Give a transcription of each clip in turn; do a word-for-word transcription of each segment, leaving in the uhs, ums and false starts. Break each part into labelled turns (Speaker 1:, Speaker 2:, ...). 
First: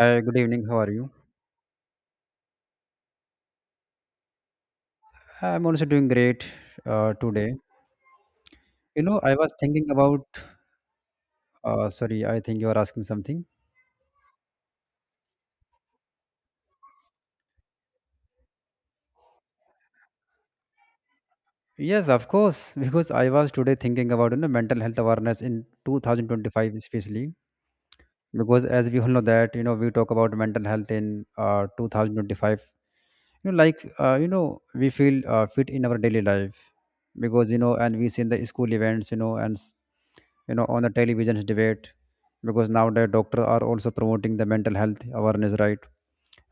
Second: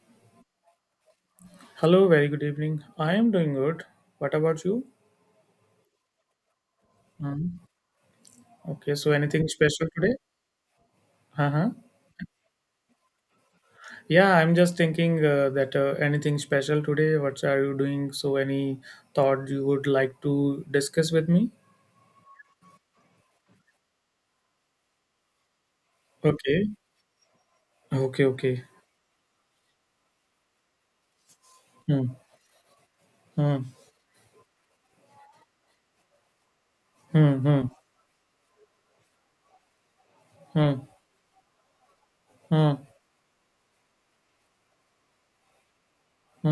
Speaker 1: Hi, good evening. How are you?
Speaker 2: Hello, very good evening. I am doing good. What about you?
Speaker 1: I'm also doing great uh, today.
Speaker 2: Mhm. Okay,
Speaker 1: You
Speaker 2: so
Speaker 1: know, I
Speaker 2: anything
Speaker 1: was
Speaker 2: special
Speaker 1: thinking
Speaker 2: today?
Speaker 1: about.
Speaker 2: Uh-huh.
Speaker 1: Uh, sorry, I think you are asking something.
Speaker 2: Yeah, I'm just thinking uh, that uh, anything special today? What are you doing? So, any thought you would like to discuss with me?
Speaker 1: Yes, of course, because I was today thinking about you know mental health awareness in
Speaker 2: Okay,
Speaker 1: two thousand twenty-five, especially
Speaker 2: okay, okay.
Speaker 1: because, as we all know, that you know we talk about mental health in uh,
Speaker 2: Hmm.
Speaker 1: two thousand twenty-five. You know,
Speaker 2: Hmm.
Speaker 1: like uh, you know, we feel uh, fit in our daily life
Speaker 2: Hmm.
Speaker 1: because, you
Speaker 2: Hmm.
Speaker 1: know, and we see in the school events, you know, and s- you know,
Speaker 2: Hmm.
Speaker 1: on the television's debate, because
Speaker 2: Hmm.
Speaker 1: nowadays doctors are also promoting the mental health awareness, right?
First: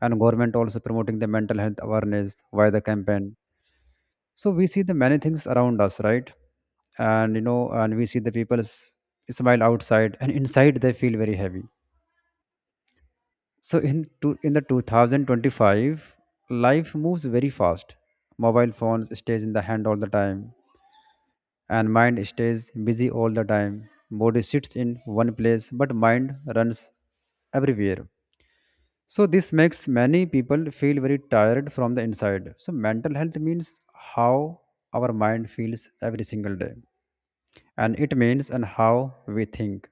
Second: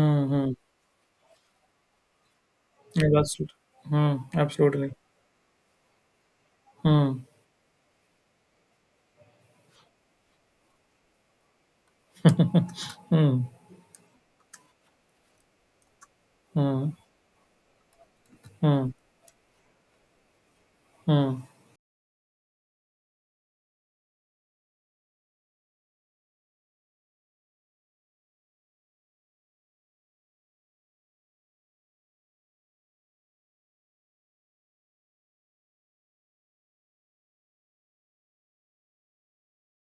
Speaker 1: And
Speaker 2: Hmm.
Speaker 1: government also promoting the mental health awareness via the
Speaker 2: Yeah,
Speaker 1: campaign.
Speaker 2: that's it. Hmm.
Speaker 1: So we see
Speaker 2: Absolutely.
Speaker 1: the many things around us, right,
Speaker 2: Hmm.
Speaker 1: and you know, and we see the people s- smile outside and inside they feel very heavy.
Speaker 2: Hmm.
Speaker 1: So in two, in the two thousand twenty-five,
Speaker 2: Hmm.
Speaker 1: life moves very fast. Mobile
Speaker 2: Hmm.
Speaker 1: phones stays in the hand all the time,
Speaker 2: Hmm.
Speaker 1: and mind stays busy all the time. Body sits in one place, but mind runs everywhere. So this makes many people feel very tired from the inside. So mental health means how our mind feels every single day. And it means and how we think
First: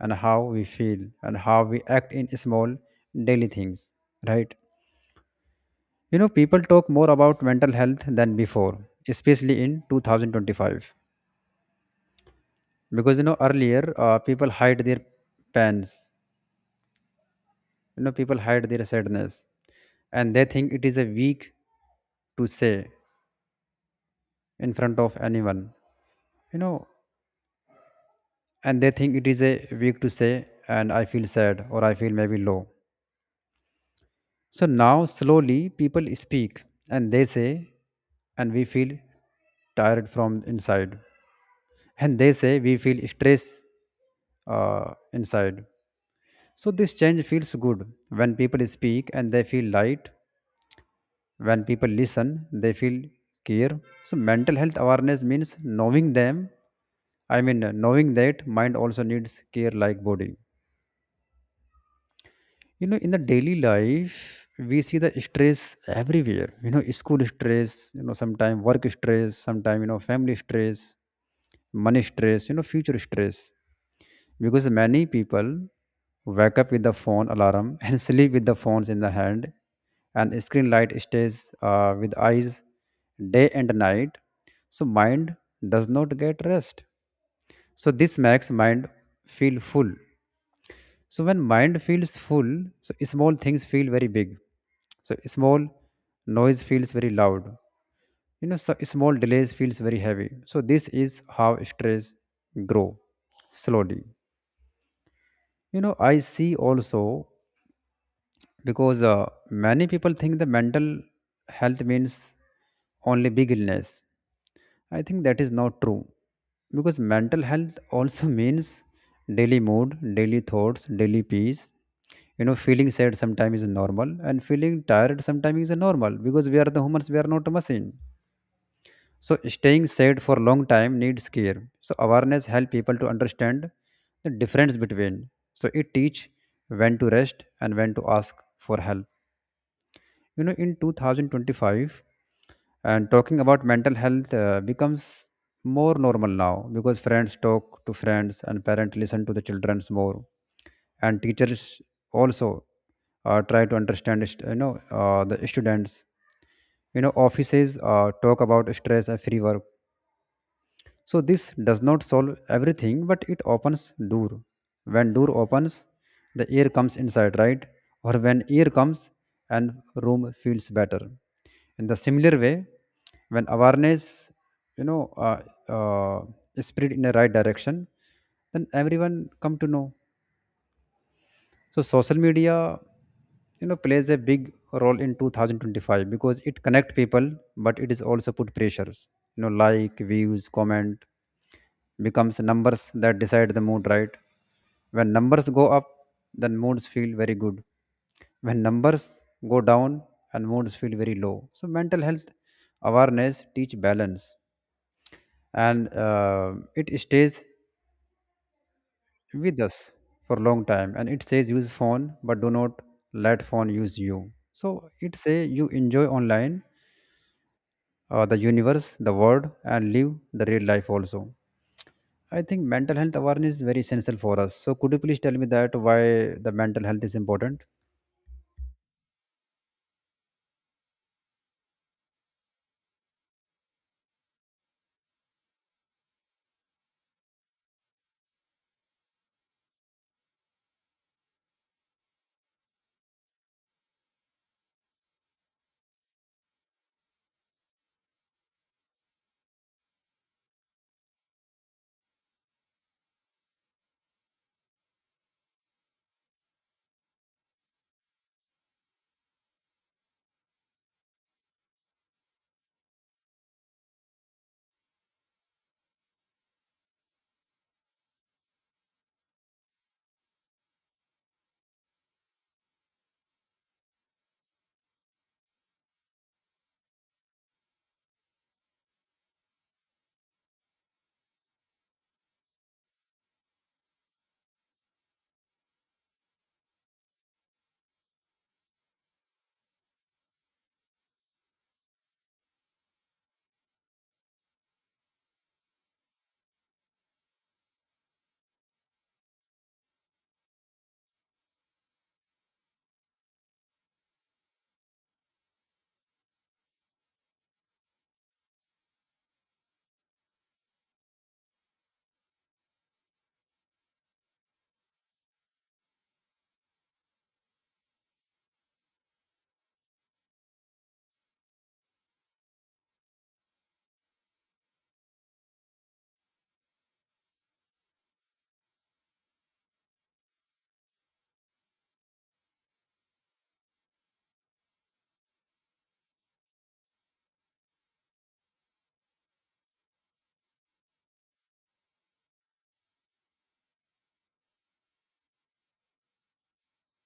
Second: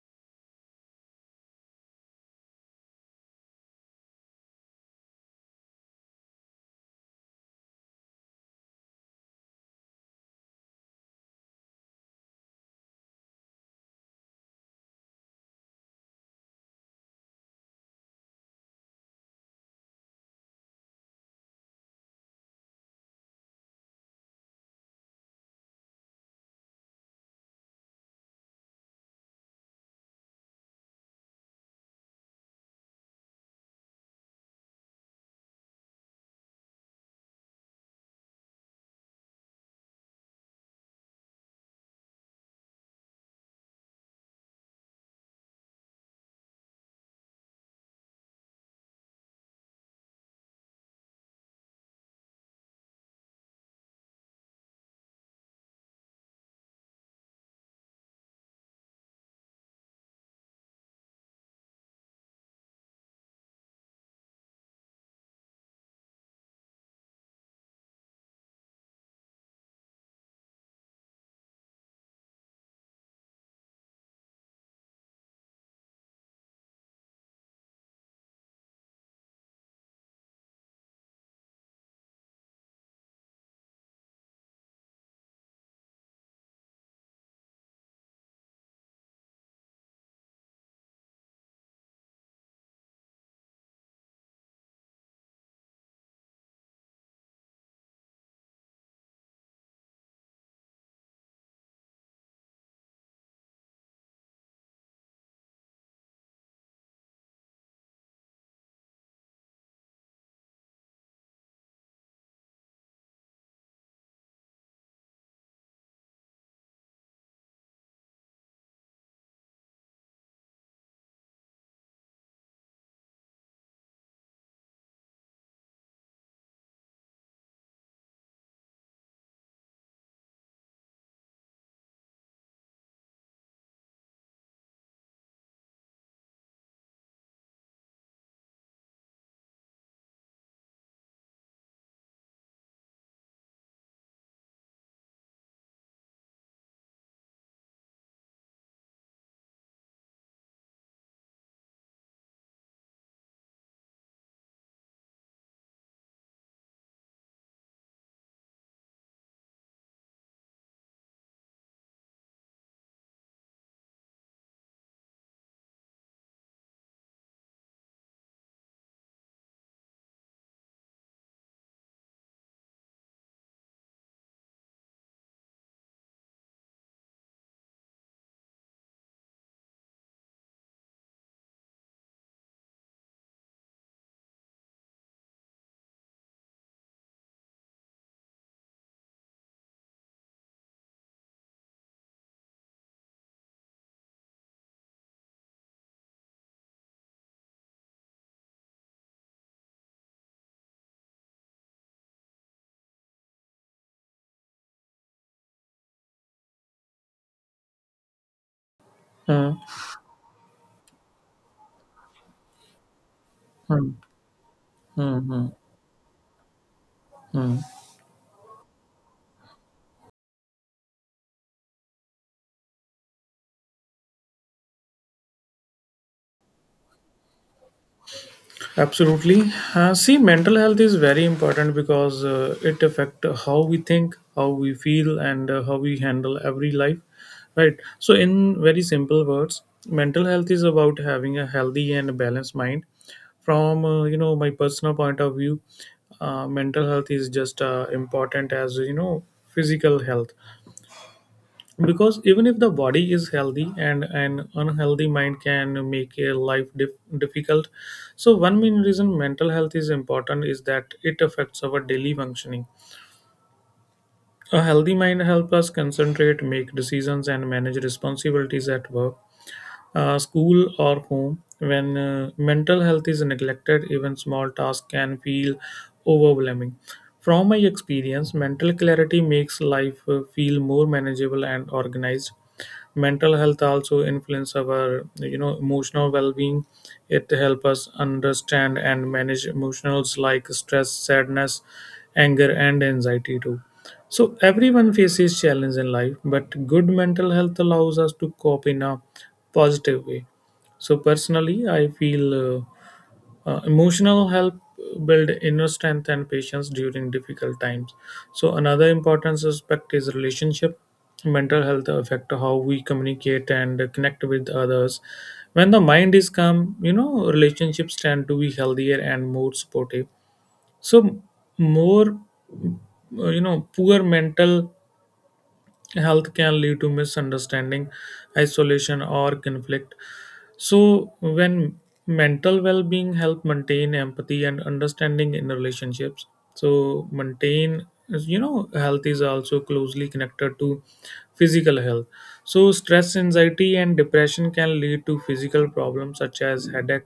Speaker 1: and how we feel and how we act in small daily things. Right? You know, people talk more about mental health than before, especially in twenty twenty-five. Because you know, earlier uh, people hide their pains, you know, people hide their sadness, and they think it is a weak to say in front of anyone, you know, and they think it is a weak to say, and I feel sad or I feel maybe low. So now slowly people speak and they say, and we feel tired from inside, and they say we feel stress uh, inside. So this change feels good. When people speak, and they feel light, when people listen, they feel care. So mental health awareness means knowing them, I mean knowing that mind also needs care like body. You know, in the daily life, we see the stress everywhere. You know, school stress, you know, sometimes work stress, sometimes, you know, family stress, money stress, you know, future stress. Because many people wake up with the phone alarm and sleep with the phones in the hand, and screen light stays uh, with eyes day and night. So mind does not get rest. So this makes mind feel full. So when mind feels full, so small things feel very big. So small noise feels very loud. You know, so small delays feels very heavy. So this is how stress grow slowly. You know, I see also because uh, many people think the mental health means only big illness. I think that is not true because mental health also means daily mood, daily thoughts, daily peace. You know, feeling sad sometimes is normal, and feeling tired sometimes is normal because we are the humans, we are not a machine. So staying sad for a long time needs care. So awareness help people to understand the difference between. So it teach when to rest and when to ask for help. You know, in twenty twenty-five, and talking about mental health uh, becomes more normal now, because friends talk to friends and parents listen to the children's more, and teachers also uh, try to understand st- you know, uh, the students. You know, offices uh, talk about stress and free work. So this does not solve everything, but it opens door. When door opens, the air comes inside, right? Or when air comes, and room feels better. In the similar way, when awareness, you know, uh, uh, is spread in the right direction, then everyone come to know. So social media, you know, plays a big role in two thousand twenty-five because it connect people, but it is also put pressures. You know, like views, comment becomes numbers that decide the mood, right? When numbers go up, then moods feel very good. When numbers go down, and moods feel very low. So mental health awareness teach balance, and uh, it stays
Speaker 2: Hmm.
Speaker 1: with us for long time, and it says use phone but do not let phone
Speaker 2: Hmm.
Speaker 1: use you. So it
Speaker 2: Hmm.
Speaker 1: say
Speaker 2: Hmm.
Speaker 1: you enjoy online,
Speaker 2: Hmm.
Speaker 1: uh, the universe, the world, and live the real life also. I think mental health awareness is very essential for us. So could you please tell me that why the mental health is important?
Speaker 2: Absolutely. Uh, see, mental health is very important because uh, it affect how we think, how we feel, and uh, how we handle every life. Right. So, in very simple words, mental health is about having a healthy and balanced mind. From uh, you know my personal point of view, uh, mental health is just uh, important as you know physical health, because even if the body is healthy, and an unhealthy mind can make a life dif- difficult. So one main reason mental health is important is that it affects our daily functioning. A healthy mind helps us concentrate, make decisions, and manage responsibilities at work, uh, school, or home. When uh, mental health is neglected, even small tasks can feel overwhelming. From my experience, mental clarity makes life uh, feel more manageable and organized. Mental health also influence our you know emotional well-being. It helps us understand and manage emotions like stress, sadness, anger, and anxiety too. So everyone faces challenge in life, but good mental health allows us to cope in a positive way. So personally, I feel uh, uh, emotional help build inner strength and patience during difficult times. So another important aspect is relationship. Mental health affect how we communicate and connect with others. When the mind is calm, you know relationships tend to be healthier and more supportive. So more, uh, you know, poor mental health can lead to misunderstanding, isolation, or conflict. So, when mental well being help maintain empathy and understanding in relationships, so maintain you know health is also closely connected to physical health. So stress, anxiety, and depression can lead to physical problems such as headache,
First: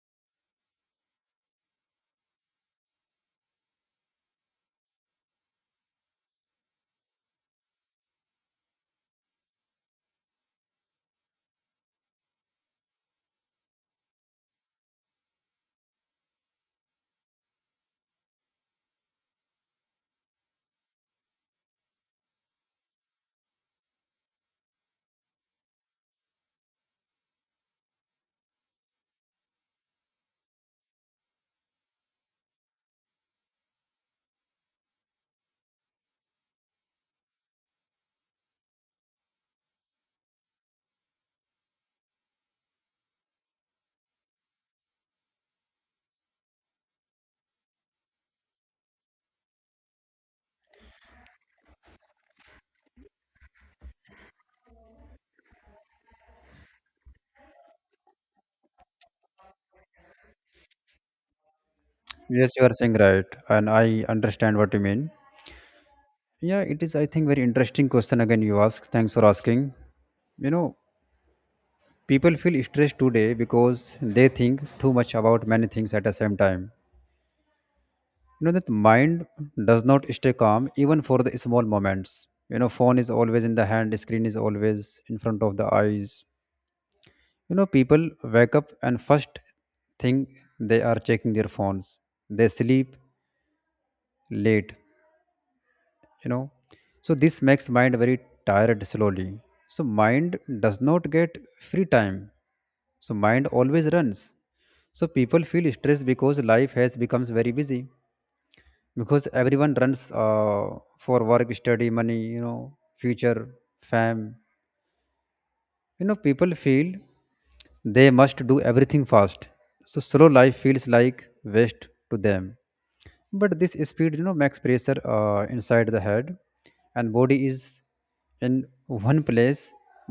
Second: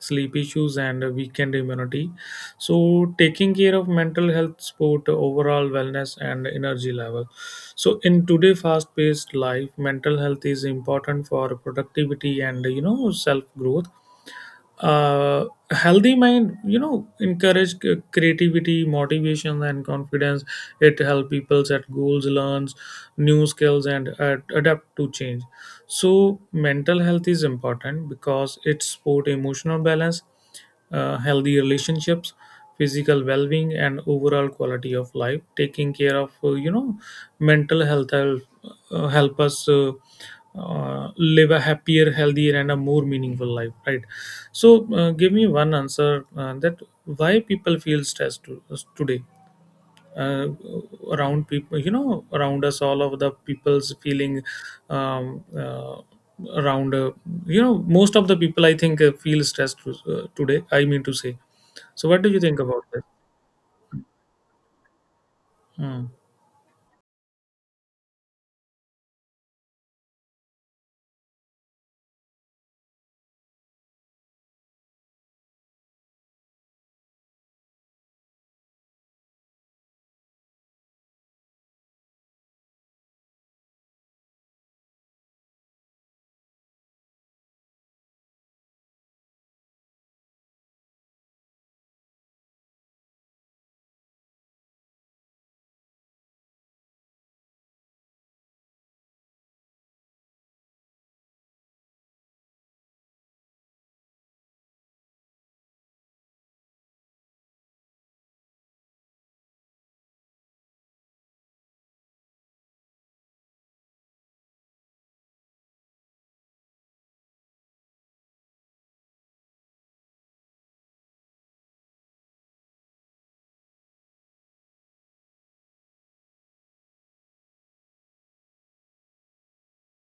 Speaker 2: sleep issues, and weakened immunity. So taking care of mental health support overall wellness and energy level. So in today fast paced life, mental health is important for productivity and you know self growth. uh Healthy mind you know encourage c- creativity, motivation, and confidence. It help people set goals, learns new skills, and uh, adapt to change. So, mental health is important because it support emotional balance, uh, healthy relationships, physical well-being, and overall quality of life. Taking care of uh, you know mental health help, uh, help us uh, uh, live a happier, healthier, and a more meaningful life. Right. So, uh, give me one answer uh, that why people feel stressed to, uh, today, uh, around people you know around us, all of the people's feeling, um, uh, around, uh, you know most of the people I think uh, feel stressed uh, today, I mean to say. So what do you
Speaker 1: Yes,
Speaker 2: think
Speaker 1: you are
Speaker 2: about
Speaker 1: saying
Speaker 2: that?
Speaker 1: right and I understand what you mean.
Speaker 2: Hmm.
Speaker 1: Yeah, it is, I think, very interesting question again you ask. Thanks for asking. You know, people feel stressed today because they think too much about many things at the same time. You know that mind does not stay calm even for the small moments. You know, phone is always in the hand, screen is always in front of the eyes. You know, people wake up, and first thing they are checking their phones. They sleep late, you know. So this makes mind very tired slowly. So mind does not get free time. So mind always runs. So people feel stressed because life has becomes very busy, because everyone runs uh, for work, study, money, you know, future, fam, you know. People feel they must do everything fast. So slow life feels like waste to them. But this speed, you know, makes pressure uh, inside the head. And body is in one place,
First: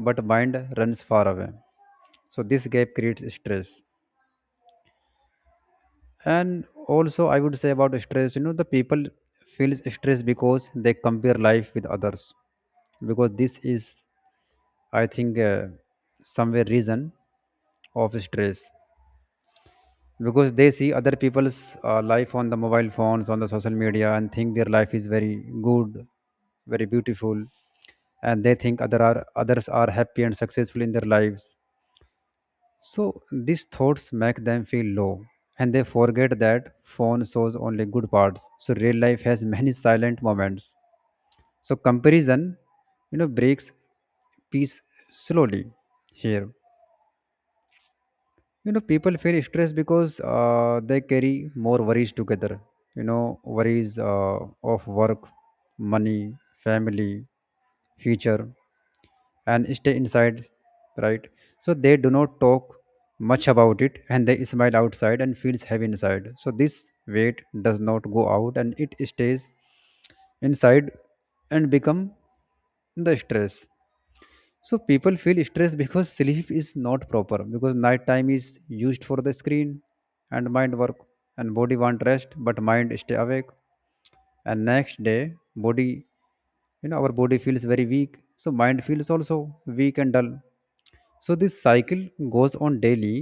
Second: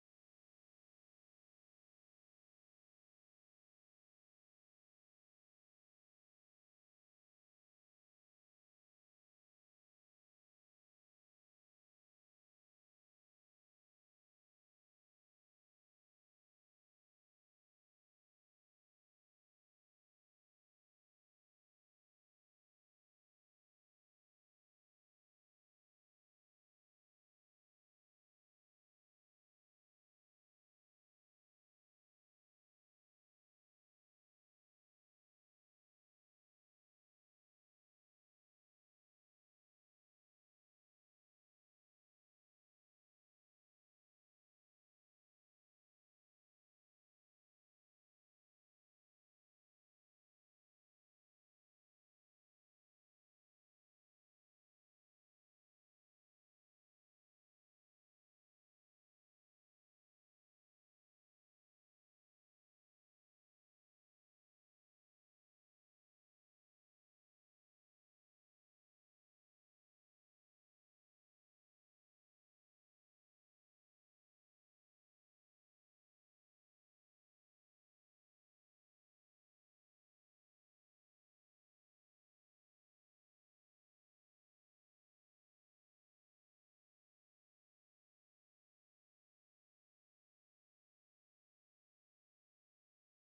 Speaker 1: but mind runs far away. So this gap creates stress. And also, I would say about stress, you know, the people feels stress because they compare life with others, because this is, I think, uh, somewhere reason of stress. Because they see other people's uh, life on the mobile phones, on the social media, and think their life is very good, very beautiful. And they think other are others are happy and successful in their lives. So these thoughts make them feel low, and they forget that phone shows only good parts. So real life has many silent moments. So comparison, you know, breaks peace slowly here. You know, people feel stressed because uh, they carry more worries together. You know, worries uh, of work, money, family, future, and stay inside, right. So they do not talk much about it, and they smile outside and feels heavy inside. So this weight does not go out, and it stays inside and become the stress. So people feel stressed because sleep is not proper, because night time is used for the screen, and mind work, and body want rest, but mind stay awake. And next day body, you know, our body feels very weak, so mind feels also weak and dull. So this cycle goes on daily.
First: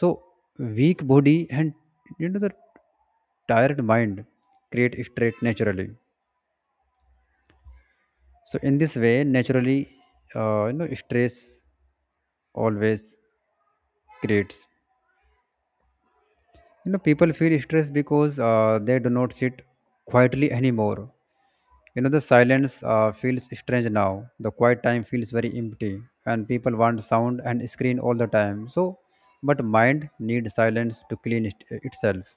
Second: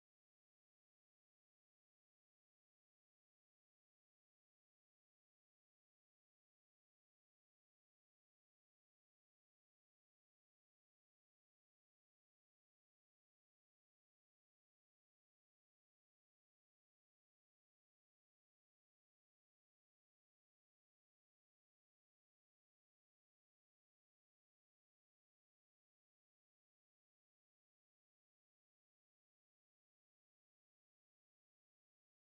Speaker 1: So weak body and, you know, the tired mind create stress naturally. So in this way, naturally, uh, you know, stress always creates. You know, people feel stressed because uh, they do not sit quietly anymore. You know, the silence uh, feels strange now. The quiet time feels very empty, and people want sound and screen all the time. So, but mind needs silence to clean it, uh, itself.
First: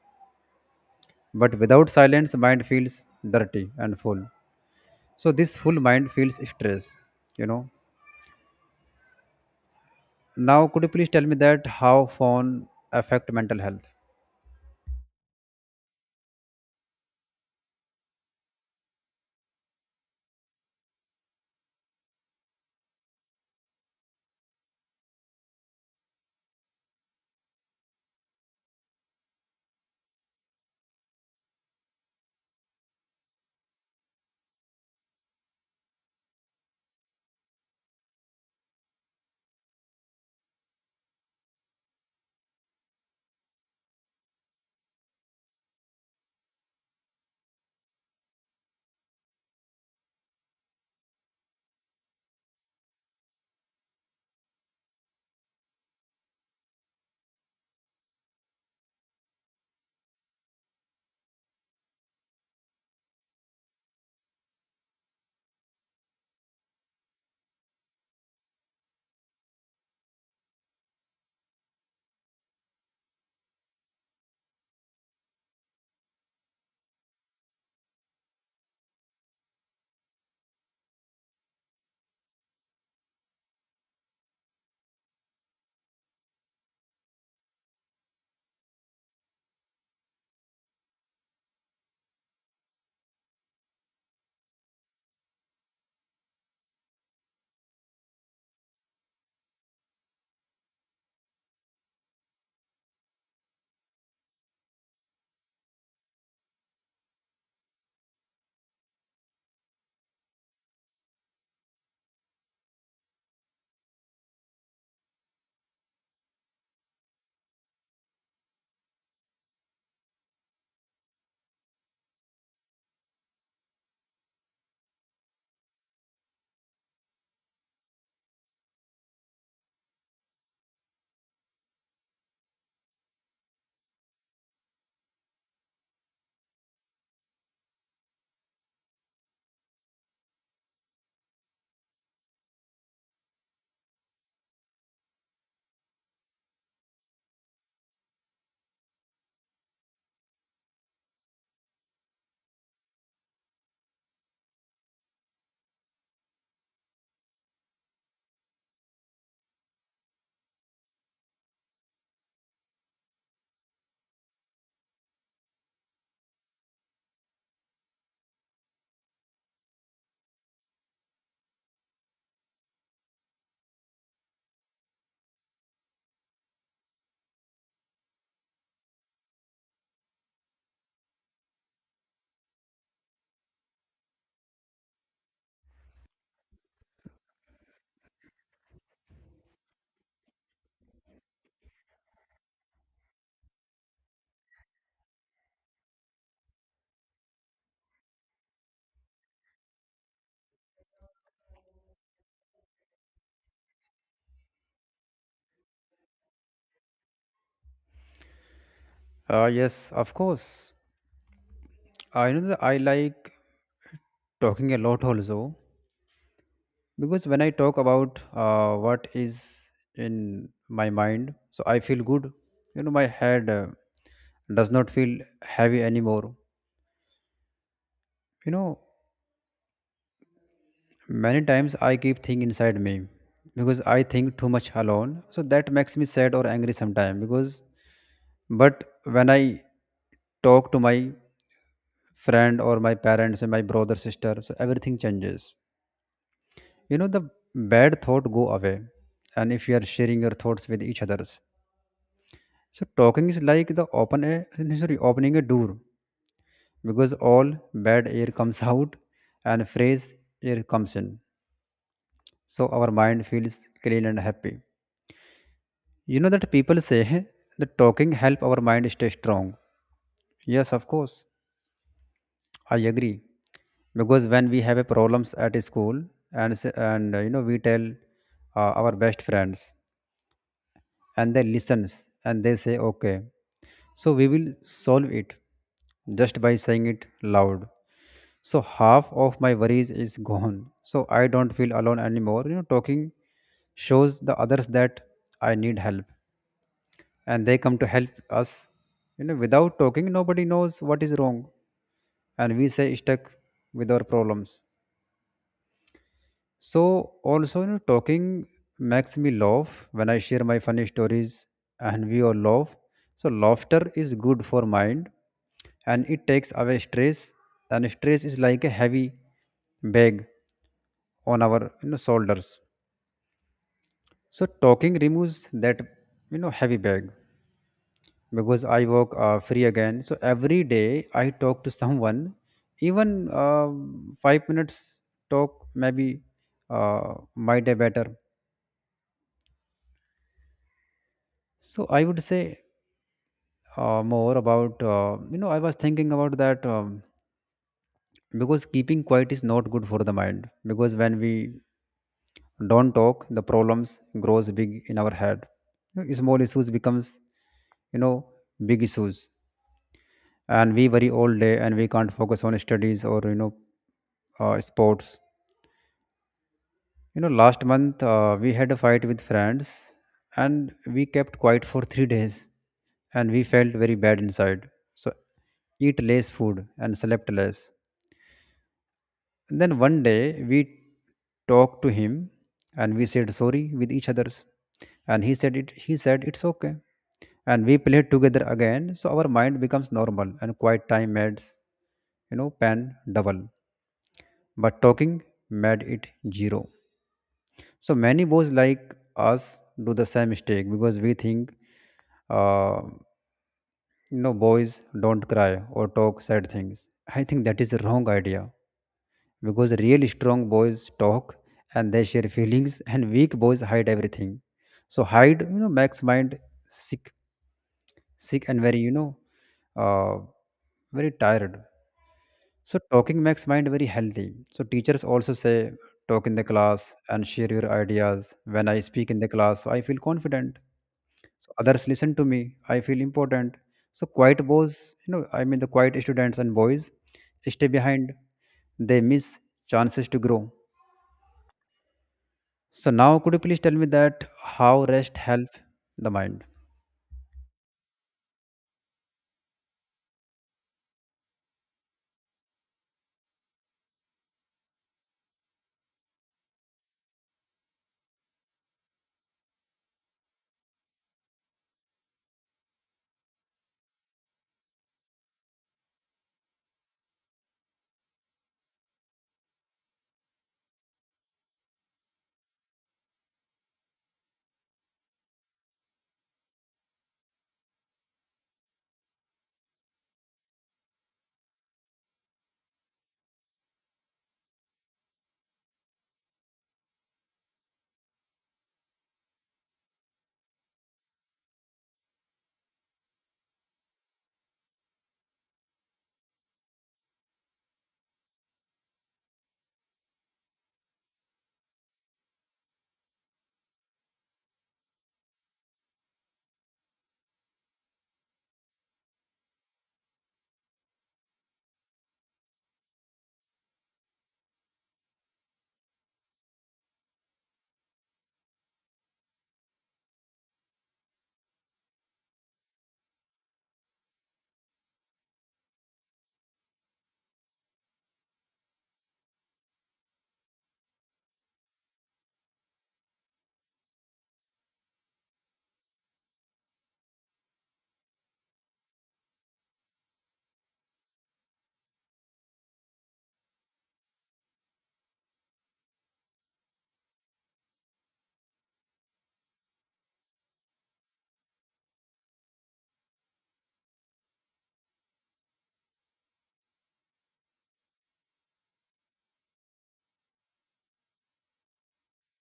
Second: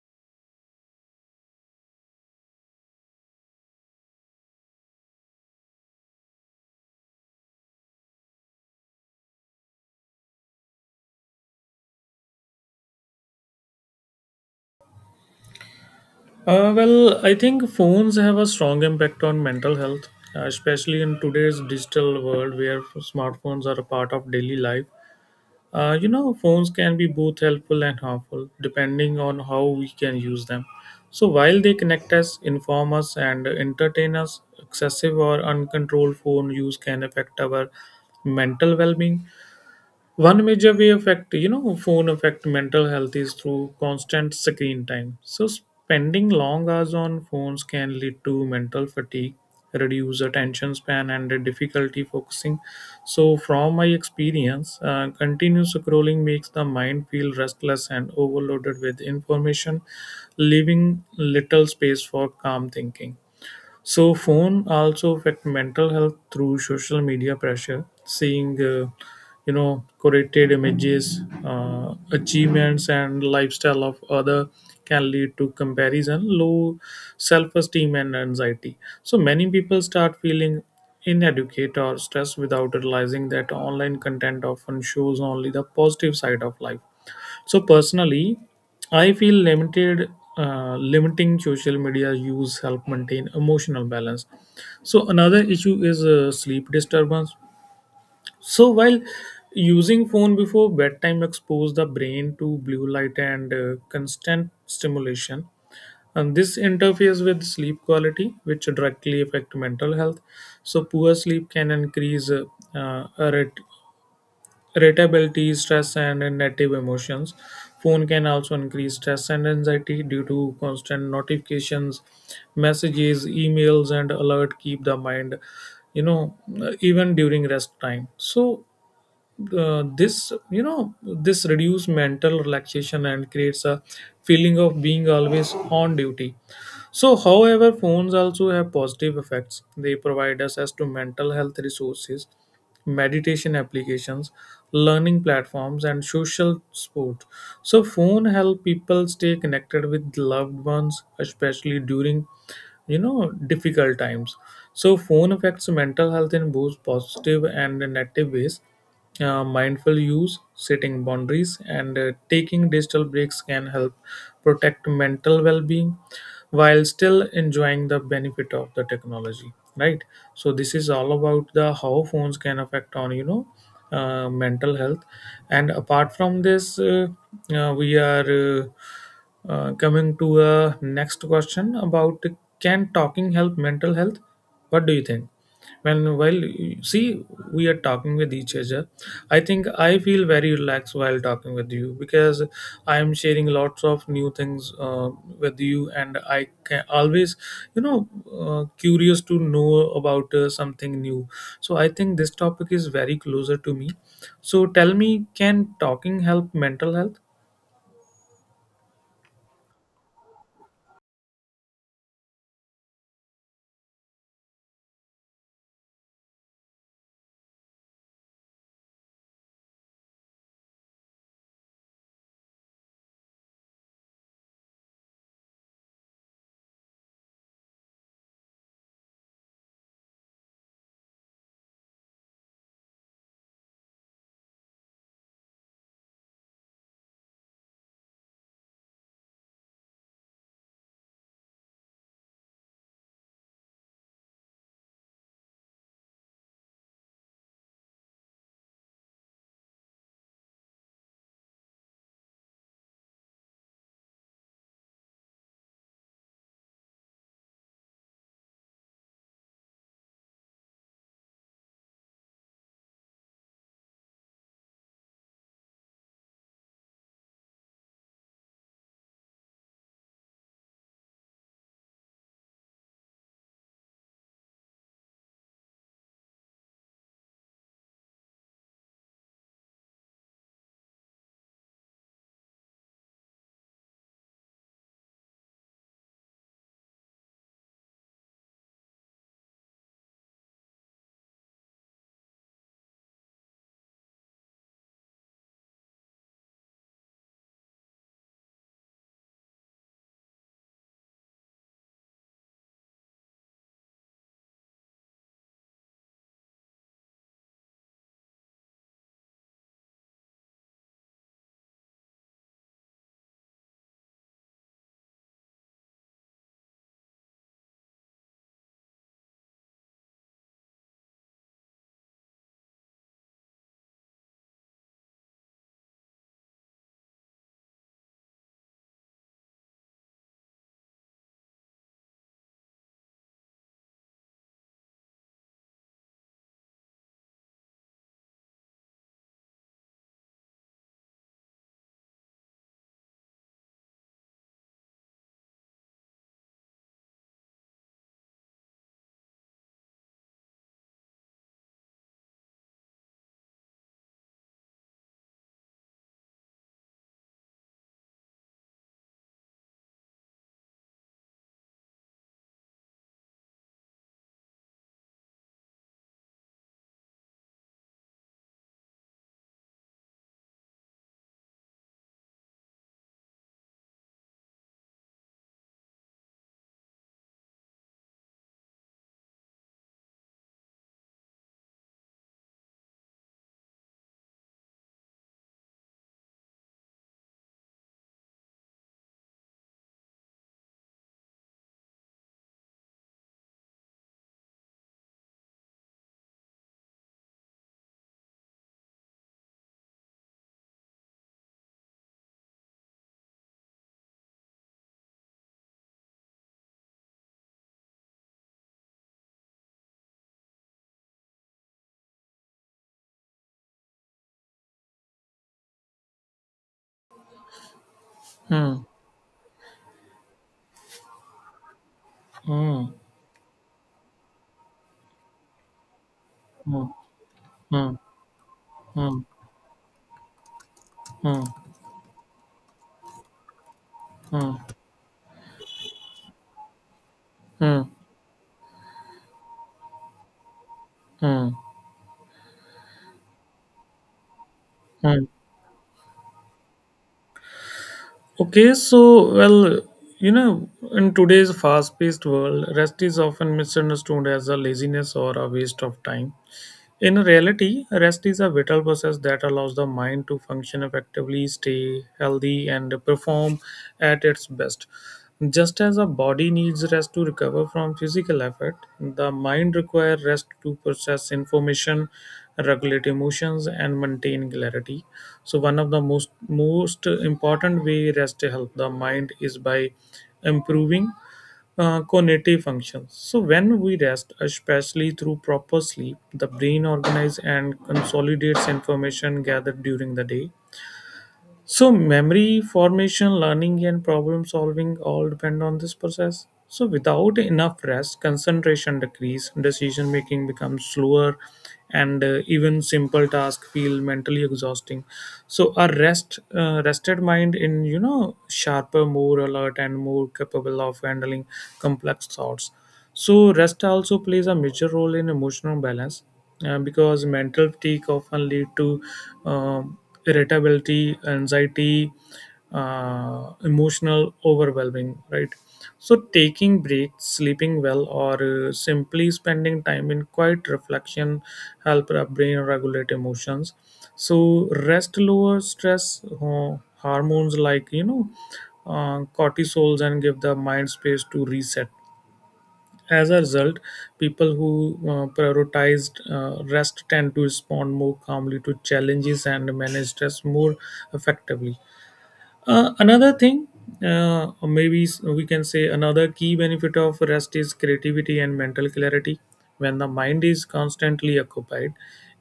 Speaker 1: But without silence, mind feels dirty and full. So this full mind feels stress. You know. Now, could you please tell me that how phone affect mental health?
Speaker 2: Uh, well, I think phones have a strong impact on mental health, uh, especially in today's digital world where smartphones are a part of daily life. Uh, you know, phones can be both helpful and harmful depending on how we can use them. So, while they connect us, inform us, and entertain us, excessive or uncontrolled phone use can affect our mental well being. One major way affect you know phone affect mental health is through constant screen time. So spending long hours on phones can lead to mental fatigue, reduce attention span, and a difficulty focusing. So from my experience, uh, continuous scrolling makes the mind feel restless and overloaded with information, leaving little space for calm thinking. So phone also affect mental health through social media pressure, seeing uh, you know curated images, uh, achievements, and lifestyle of other can lead to comparison, low self-esteem, and anxiety. So many people start feeling inadequate or stressed without realizing that online content often shows only the positive side of life. So personally, I feel limited uh, limiting social media use help maintain emotional balance. So another issue is uh, sleep disturbance. So while using phone before bedtime expose the brain to blue light and uh, constant stimulation, and this interferes with sleep quality which directly affect mental health. So poor sleep can increase uh, uh, irrit- irritability, stress, and negative emotions. Phone can also increase stress and anxiety due to constant notifications, messages, emails, and alert keep the mind, you know, even during rest time. So uh, this you know this reduce mental relaxation and creates a feeling of being always on duty. So however phones also have positive effects. They provide us as to mental health resources, meditation applications, learning platforms, and social support. So phone help people stay connected with loved ones, especially during you know difficult times. So phone affects mental health in both positive and negative ways. Uh, mindful use, setting boundaries, and uh, taking digital breaks can help protect mental well being while still enjoying the benefit of the technology, right? So this is all about the how phones can affect on you know uh, mental health. And apart from this uh, uh, we are uh, uh, coming to a next question about can talking help mental health? What do you think? When while See, we are talking with each other, I think I feel very relaxed while talking with you because I am sharing lots of new things uh, with you, and I can always you know uh, curious to know about uh, something new. So I think this topic is very closer to me. So tell me, can talking help mental health?
Speaker 1: Uh, yes, of course. I know that I like talking a lot also because when I talk about uh, what is in my mind, so I feel good. You know, my head uh, does not feel heavy anymore. You know, many times I keep things inside me because I think too much alone. So that makes me sad or angry sometimes because, but when I talk to my friend or my parents and my brother sister, so everything changes. You know, the bad thought go away. And if you are sharing your thoughts with each others, so talking is like the open air, sorry, opening a door, because all bad air comes out and fresh air comes in. So our mind feels clean and happy. You know that people say that talking help our mind stay strong. Yes, of course, I agree. Because when we have a problems at school, and s- and uh, you know, we tell uh, our best friends, and they listens, and they say okay, so we will solve it. Just by saying it loud, so half of my worries is gone. So I don't feel alone anymore. You know, talking shows the others that I need help, and they come to help us. You know, without talking, nobody knows what is wrong, and we say stuck with our problems. So also, you know, talking makes me laugh when I share my funny stories, and we all laugh. So laughter is good for mind, and it takes away stress. And stress is like a heavy bag on our, you know, shoulders. So talking removes that you know heavy bag because I work uh, free again. So every day I talk to someone, even um five minutes talk maybe uh, might be better. So I would say uh, more about uh, you know I was thinking about that um, because keeping quiet is not good for the mind, because when we don't talk the problems grows big in our head. You know, small issues becomes, you know big issues, and we worry all day and we can't focus on studies or you know uh, sports. You know, last month uh, we had a fight with friends and we kept quiet for three days and we felt very bad inside. So, eat less food and slept less. And then one day we talked to him and we said sorry with each others. And he said it he said it's okay. And we played together again. So our mind becomes normal and quiet time adds, you know, pan double. But talking made it zero. So many boys like us do the same mistake because we think, uh, you know, boys don't cry or talk sad things. I think that is a wrong idea because really strong boys talk and they share feelings, and weak boys hide everything. So hide, you know, makes mind sick, sick and very,
Speaker 2: Hmm.
Speaker 1: you know, uh, very tired. So
Speaker 2: Hmm.
Speaker 1: talking makes mind very healthy. So teachers also say talk in the
Speaker 2: Hmm.
Speaker 1: class and share your
Speaker 2: Hmm.
Speaker 1: ideas. When I speak in
Speaker 2: Hmm.
Speaker 1: the class, I feel confident,
Speaker 2: Hmm.
Speaker 1: so others listen to me, I feel important. So quiet
Speaker 2: Hmm.
Speaker 1: boys, you know i mean the quiet students and boys, stay
Speaker 2: Hmm.
Speaker 1: behind. They miss chances to grow.
Speaker 2: Hmm.
Speaker 1: So now could you please tell me that how rest
Speaker 2: Mm.
Speaker 1: help the mind?
Speaker 2: Okay, so well, you know, in today's fast-paced world, rest is often misunderstood as a laziness or a waste of time. In reality, rest is a vital process that allows the mind to function effectively, stay healthy, and perform at its best. Just as a body needs rest to recover from physical effort, the mind requires rest to process information, regulate emotions, and maintain clarity. So, one of the most most important way rest help the mind is by improving uh, cognitive functions. So, when we rest, especially through proper sleep, the brain organizes and consolidates information gathered during the day. So memory formation, learning, and problem solving all depend on this process. So without enough rest, concentration decrease, decision making becomes slower, and uh, even simple tasks feel mentally exhausting. So a rest, uh, rested mind in you know sharper, more alert, and more capable of handling complex thoughts. So rest also plays a major role in emotional balance uh, because mental fatigue often lead to um, irritability, anxiety, uh, emotional overwhelming, right? So taking breaks, sleeping well, or uh, simply spending time in quiet reflection help our brain regulate emotions. So rest lowers stress uh, hormones like you know uh, cortisols and give the mind space to reset. As a result, people who uh, prioritized uh, rest tend to respond more calmly to challenges and manage stress more effectively. Uh, another thing, uh, or maybe s- we can say another key benefit of rest is creativity and mental clarity. When the mind is constantly occupied,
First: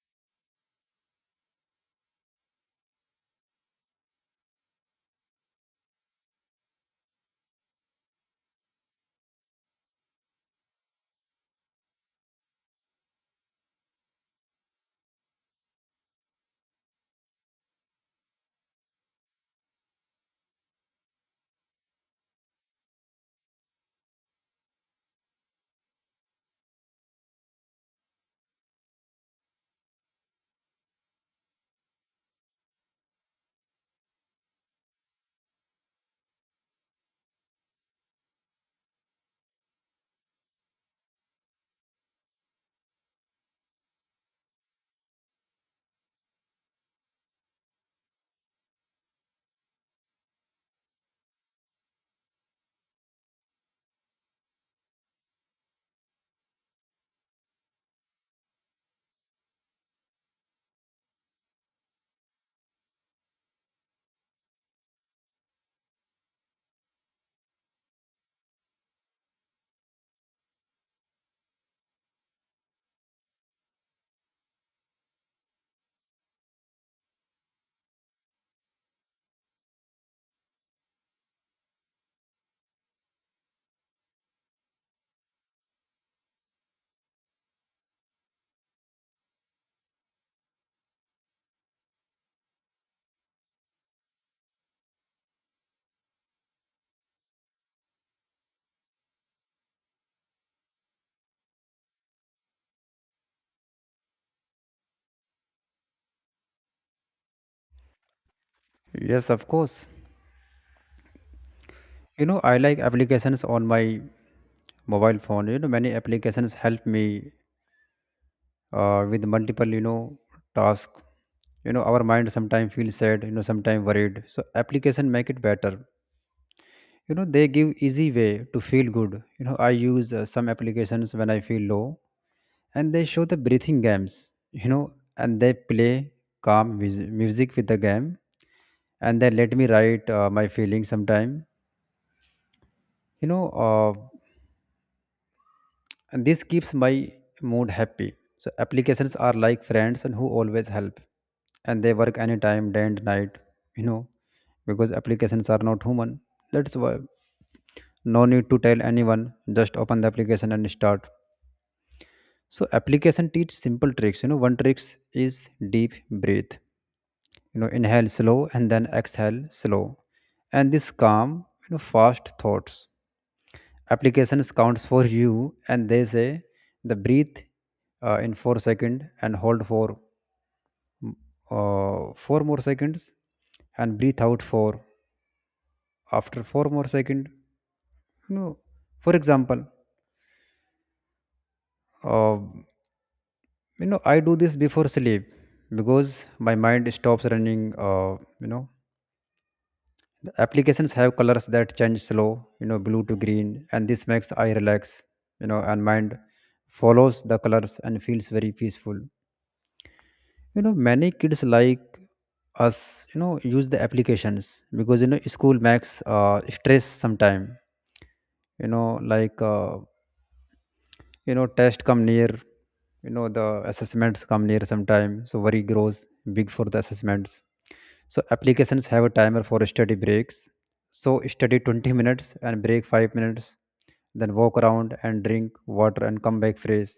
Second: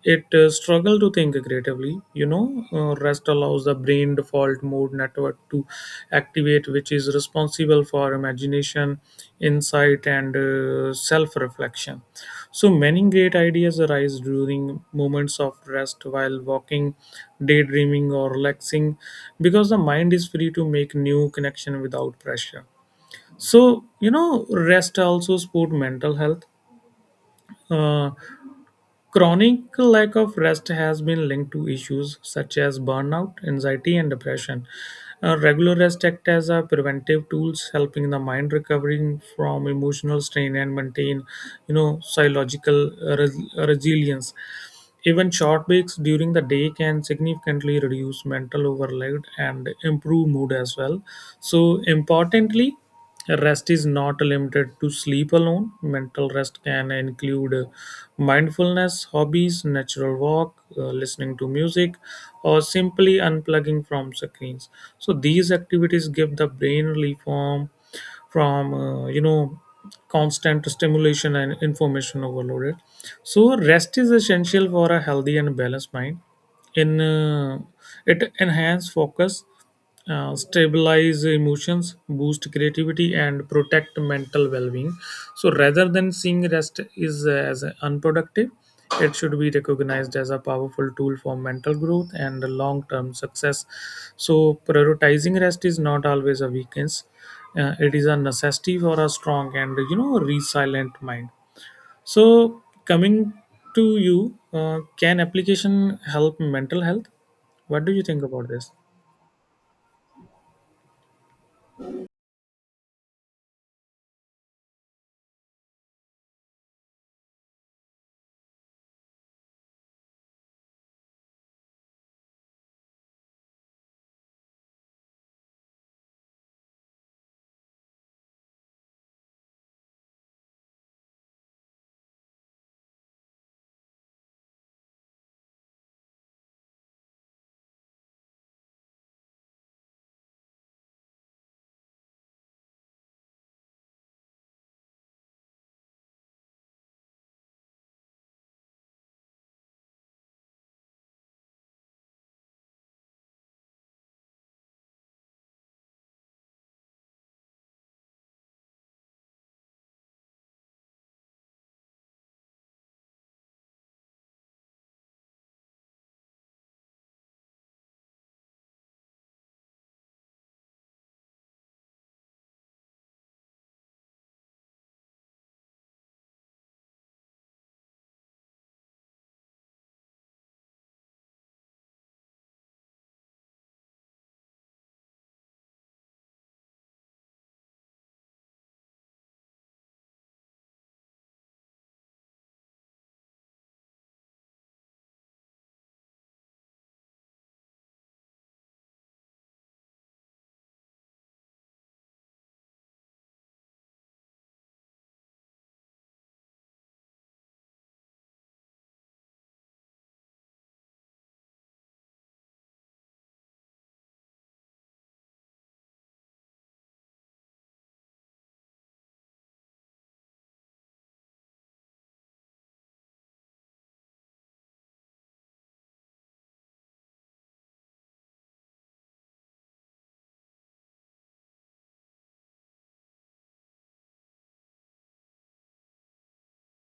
Speaker 2: it uh, struggle to think creatively. You know, uh, rest allows the brain default mode network to activate, which is responsible for imagination, insight, and uh, self reflection. So many great ideas arise during moments of rest while walking, daydreaming, or relaxing because the mind is free to make new connection without pressure. So, you know, rest also support mental health. Uh, Chronic lack of rest has been linked to issues such as burnout, anxiety, and depression. Uh, regular rest act as a preventive tools, helping the mind recovering from emotional strain and maintain, you know, psychological uh, res- resilience. Even short breaks during the day can significantly reduce mental overload and improve mood as well. So, importantly, rest is not limited to sleep alone. Mental rest can include uh, mindfulness, hobbies, natural walk, uh, listening to music, or simply unplugging from screens. So, these activities give the brain relief from from uh, you know constant stimulation and information overloaded. So rest is essential for a healthy and balanced mind. In uh, It enhance focus, uh, stabilize emotions, boost creativity, and protect mental well-being. So rather than seeing rest is uh, as unproductive, it should be recognized as a powerful tool for mental growth and long-term success. So prioritizing rest is not always a weakness. Uh, it is a necessity for a strong and you know resilient mind. So coming to you, uh, can application help mental health? What do you think about this?
Speaker 1: Yes, of course. You know, I like applications on my mobile phone. You know, many applications help me uh, with multiple, you know task. You know, our mind sometimes feels sad, you know, sometimes worried, so application make it better. You know, they give easy way to feel good. You know, I use uh, some applications when I feel low, and they show the breathing games, you know, and they play calm mus- music with the game, and they let me write uh, my feelings sometime. you know uh, and this keeps my mood happy. So applications are like friends and who always help, and they work anytime, day and night. You know, because applications are not human. That's why no need to tell anyone. Just open the application and start. So application teach simple tricks. You know, one tricks is deep breathe. You know, inhale slow and then exhale slow, and this calm, you know, fast thoughts. Applications counts for you and they say the breathe uh, in four second and hold for mm, uh, four more seconds, and breathe out for after four more second. You know, for example, uh, you know I do this before sleep because my mind stops running. uh, you know the applications have colors that change slow, you know, blue to green, and this makes I relax. You know, and mind follows the colors and feels very peaceful. You know, many kids like us, you know, use the applications because, you know, school makes uh, stress sometime. You know like uh, you know tests come near, you know, the assessments come near sometime, so worry grows big for the assessments. So applications have a timer for study breaks. So study twenty minutes and break five minutes, then walk around and drink water and come back fresh.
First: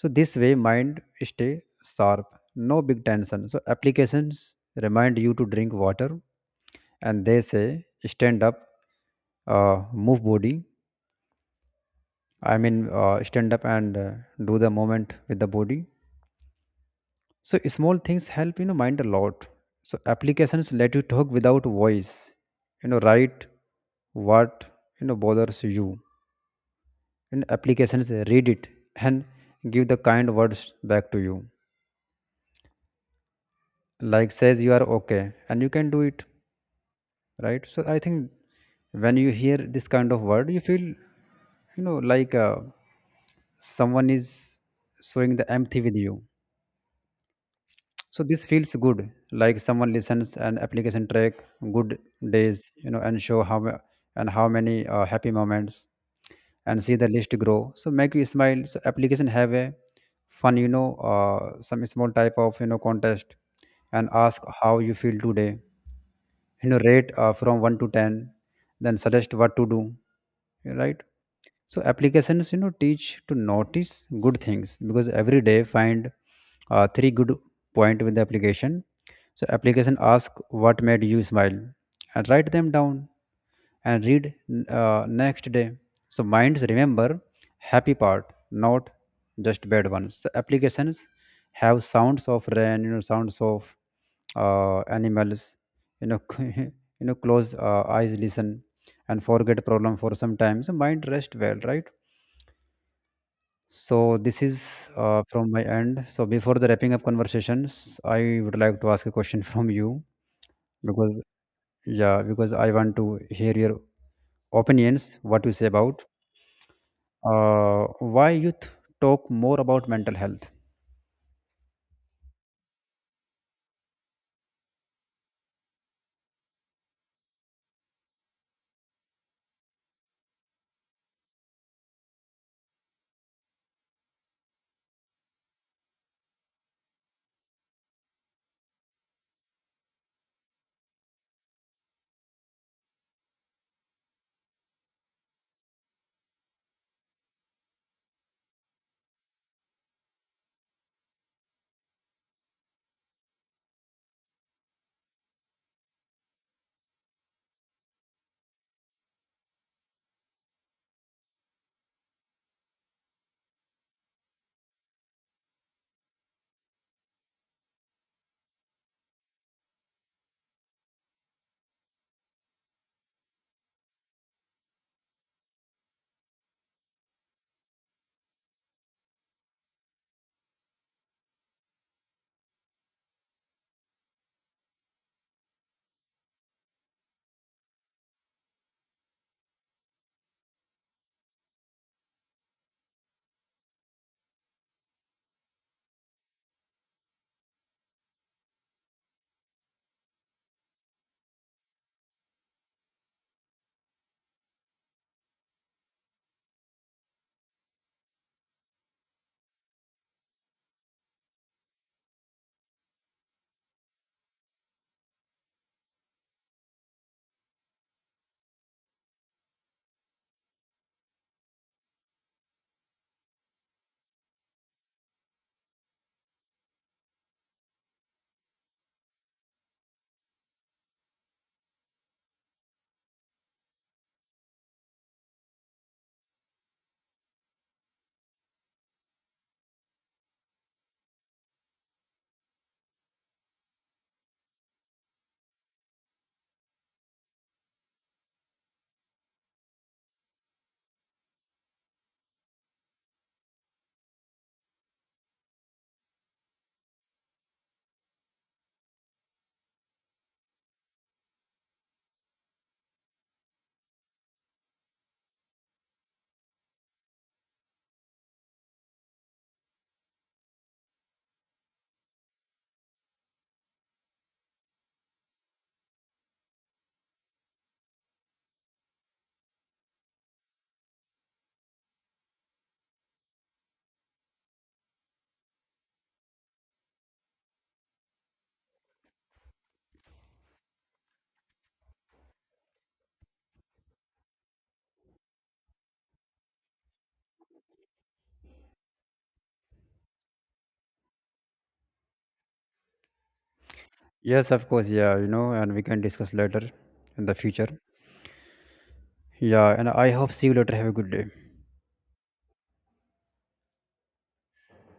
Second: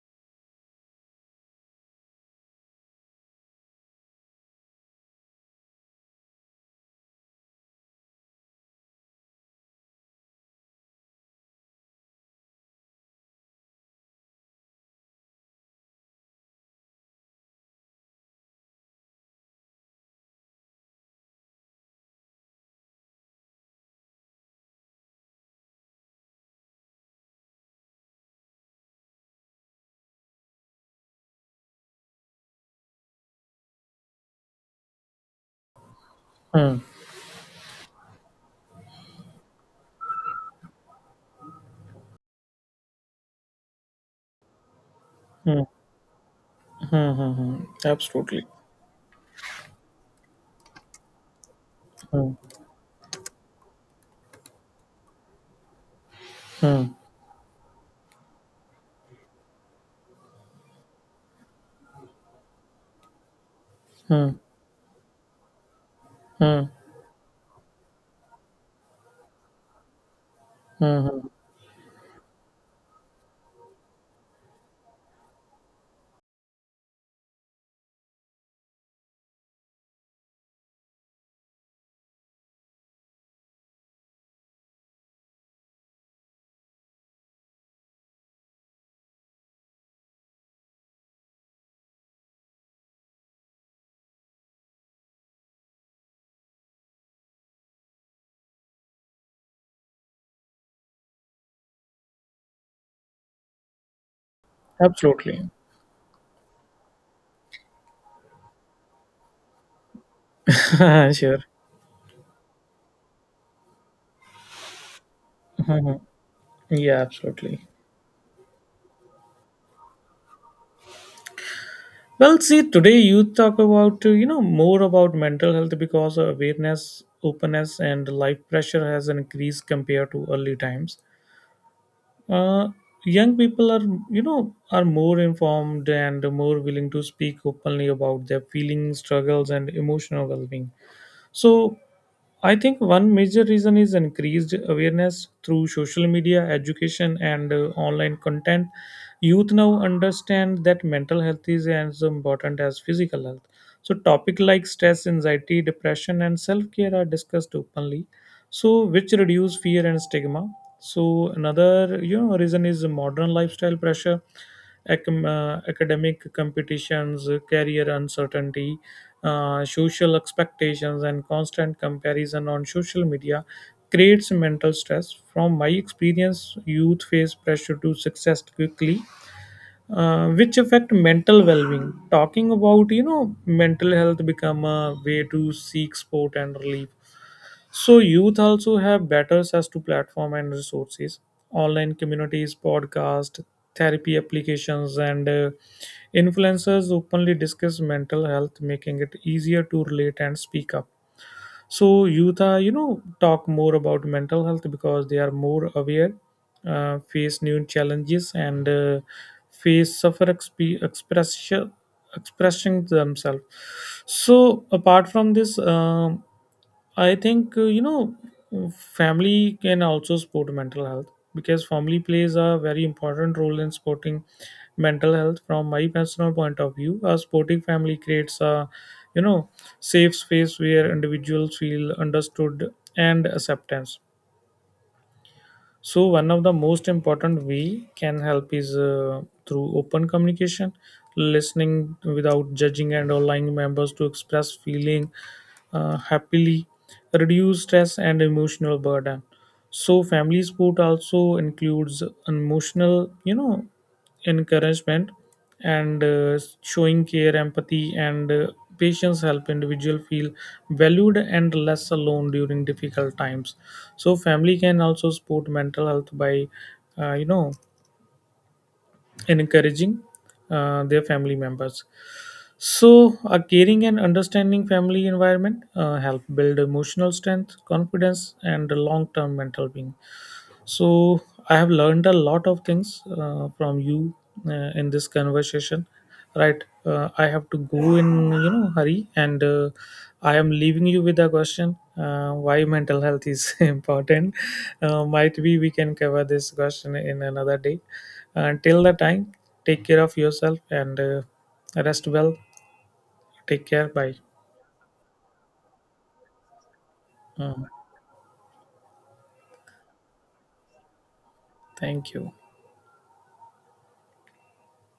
Speaker 1: So this way mind stay sharp, no big tension. So applications remind you to drink water and they say stand up, uh, move body. I mean, uh, stand up and uh, do the movement with the body. So small things help, you know, mind a lot. So applications let you talk without voice. You know, write what, you know bothers you. And applications read it and give the kind words back to you. Like says you are okay and you can do it,
Speaker 2: Hmm.
Speaker 1: right? So I think when you hear this kind of word, you feel, you know, like uh, someone is showing the
Speaker 2: Hmm.
Speaker 1: empathy with you.
Speaker 2: Hmm. Hmm. Hmm.
Speaker 1: So this
Speaker 2: Absolutely.
Speaker 1: feels good, like someone listens. An application track good
Speaker 2: Hmm.
Speaker 1: days, you know, and show how ma- and how many uh, happy moments, and
Speaker 2: Hmm.
Speaker 1: see the list grow, so make you smile. So application have a fun, you know uh, some small type of, you know contest, and
Speaker 2: Hmm.
Speaker 1: ask how you feel today.
Speaker 2: Hmm.
Speaker 1: You know, rate uh, from one to ten, then suggest what to do, right? So applications, you know, teach to notice good things because every day find uh, three good point with the application. So application ask what made you smile, and write them down, and read uh, next day. So minds remember happy part, not just bad ones. So applications have sounds of rain, you know, sounds of uh, animals, you know, you know, close uh, eyes, listen, and forget problem for some time, so mind rest well, right? So this is uh, from
Speaker 2: Absolutely.
Speaker 1: my end. So before the wrapping up conversations, I would like to ask a question from you, because,
Speaker 2: Sure.
Speaker 1: yeah, because I want to hear your opinions, what you say
Speaker 2: Hmm. Hmm.
Speaker 1: about,
Speaker 2: Yeah, absolutely.
Speaker 1: uh, why youth talk more about mental health?
Speaker 2: Well, see, today you talk about uh, you know more about mental health because awareness, openness, and life pressure has increased compared to early times. uh, Young people are you know are more informed and more willing to speak openly about their feelings, struggles, and emotional well-being. So I think one major reason is increased awareness through social media, education, and uh, online content. Youth now understand that mental health is as important as physical health. So topics like stress, anxiety, depression, and self-care are discussed openly, so which reduce fear and stigma. So another you know reason is modern lifestyle pressure, acam- uh, academic competitions, uh, career uncertainty, uh, social expectations, and constant comparison on social media creates mental stress. From my experience, youth face pressure to success quickly, uh, which affect mental well-being. Talking about you know mental health become a way to seek support and relief. So youth also have better access to platform and resources, online communities, podcast, therapy applications, and uh, influencers openly discuss mental health, making it easier to relate and speak up. So youth are, you know, talk more about mental health because they are more aware, uh, face new challenges, and uh, face suffer exp- expression expressing themselves. So apart from this um, I think uh, you know family can also support mental health because family plays a very important role in supporting mental health. From my personal point of view, a supporting family creates a you know safe space where individuals feel understood and acceptance. So one of the most important we can help is uh, through open communication, listening without judging and allowing members to express feeling uh, happily reduce stress and emotional burden. So family support also includes emotional you know encouragement, and uh, showing care, empathy, and uh, patience help individual feel valued and less alone during difficult times. So family can also support mental health by uh, you know encouraging uh, their family members. So a caring and understanding family environment uh, help build emotional strength, confidence, and long-term mental being. So I have learned a lot of things uh, from you uh, in this conversation. Right, uh, I have to go in you know hurry, and uh, I am leaving you with a question: uh, why mental health is important? Uh, might be we can cover this question in another day. Until the time, take care of yourself and uh, rest well. Take care. Bye.
Speaker 1: Yes, of course. Yeah, you know, and we can discuss later in the
Speaker 2: Uh,
Speaker 1: future. Yeah, and I hope see you later. Have a good day.
Speaker 2: Thank you.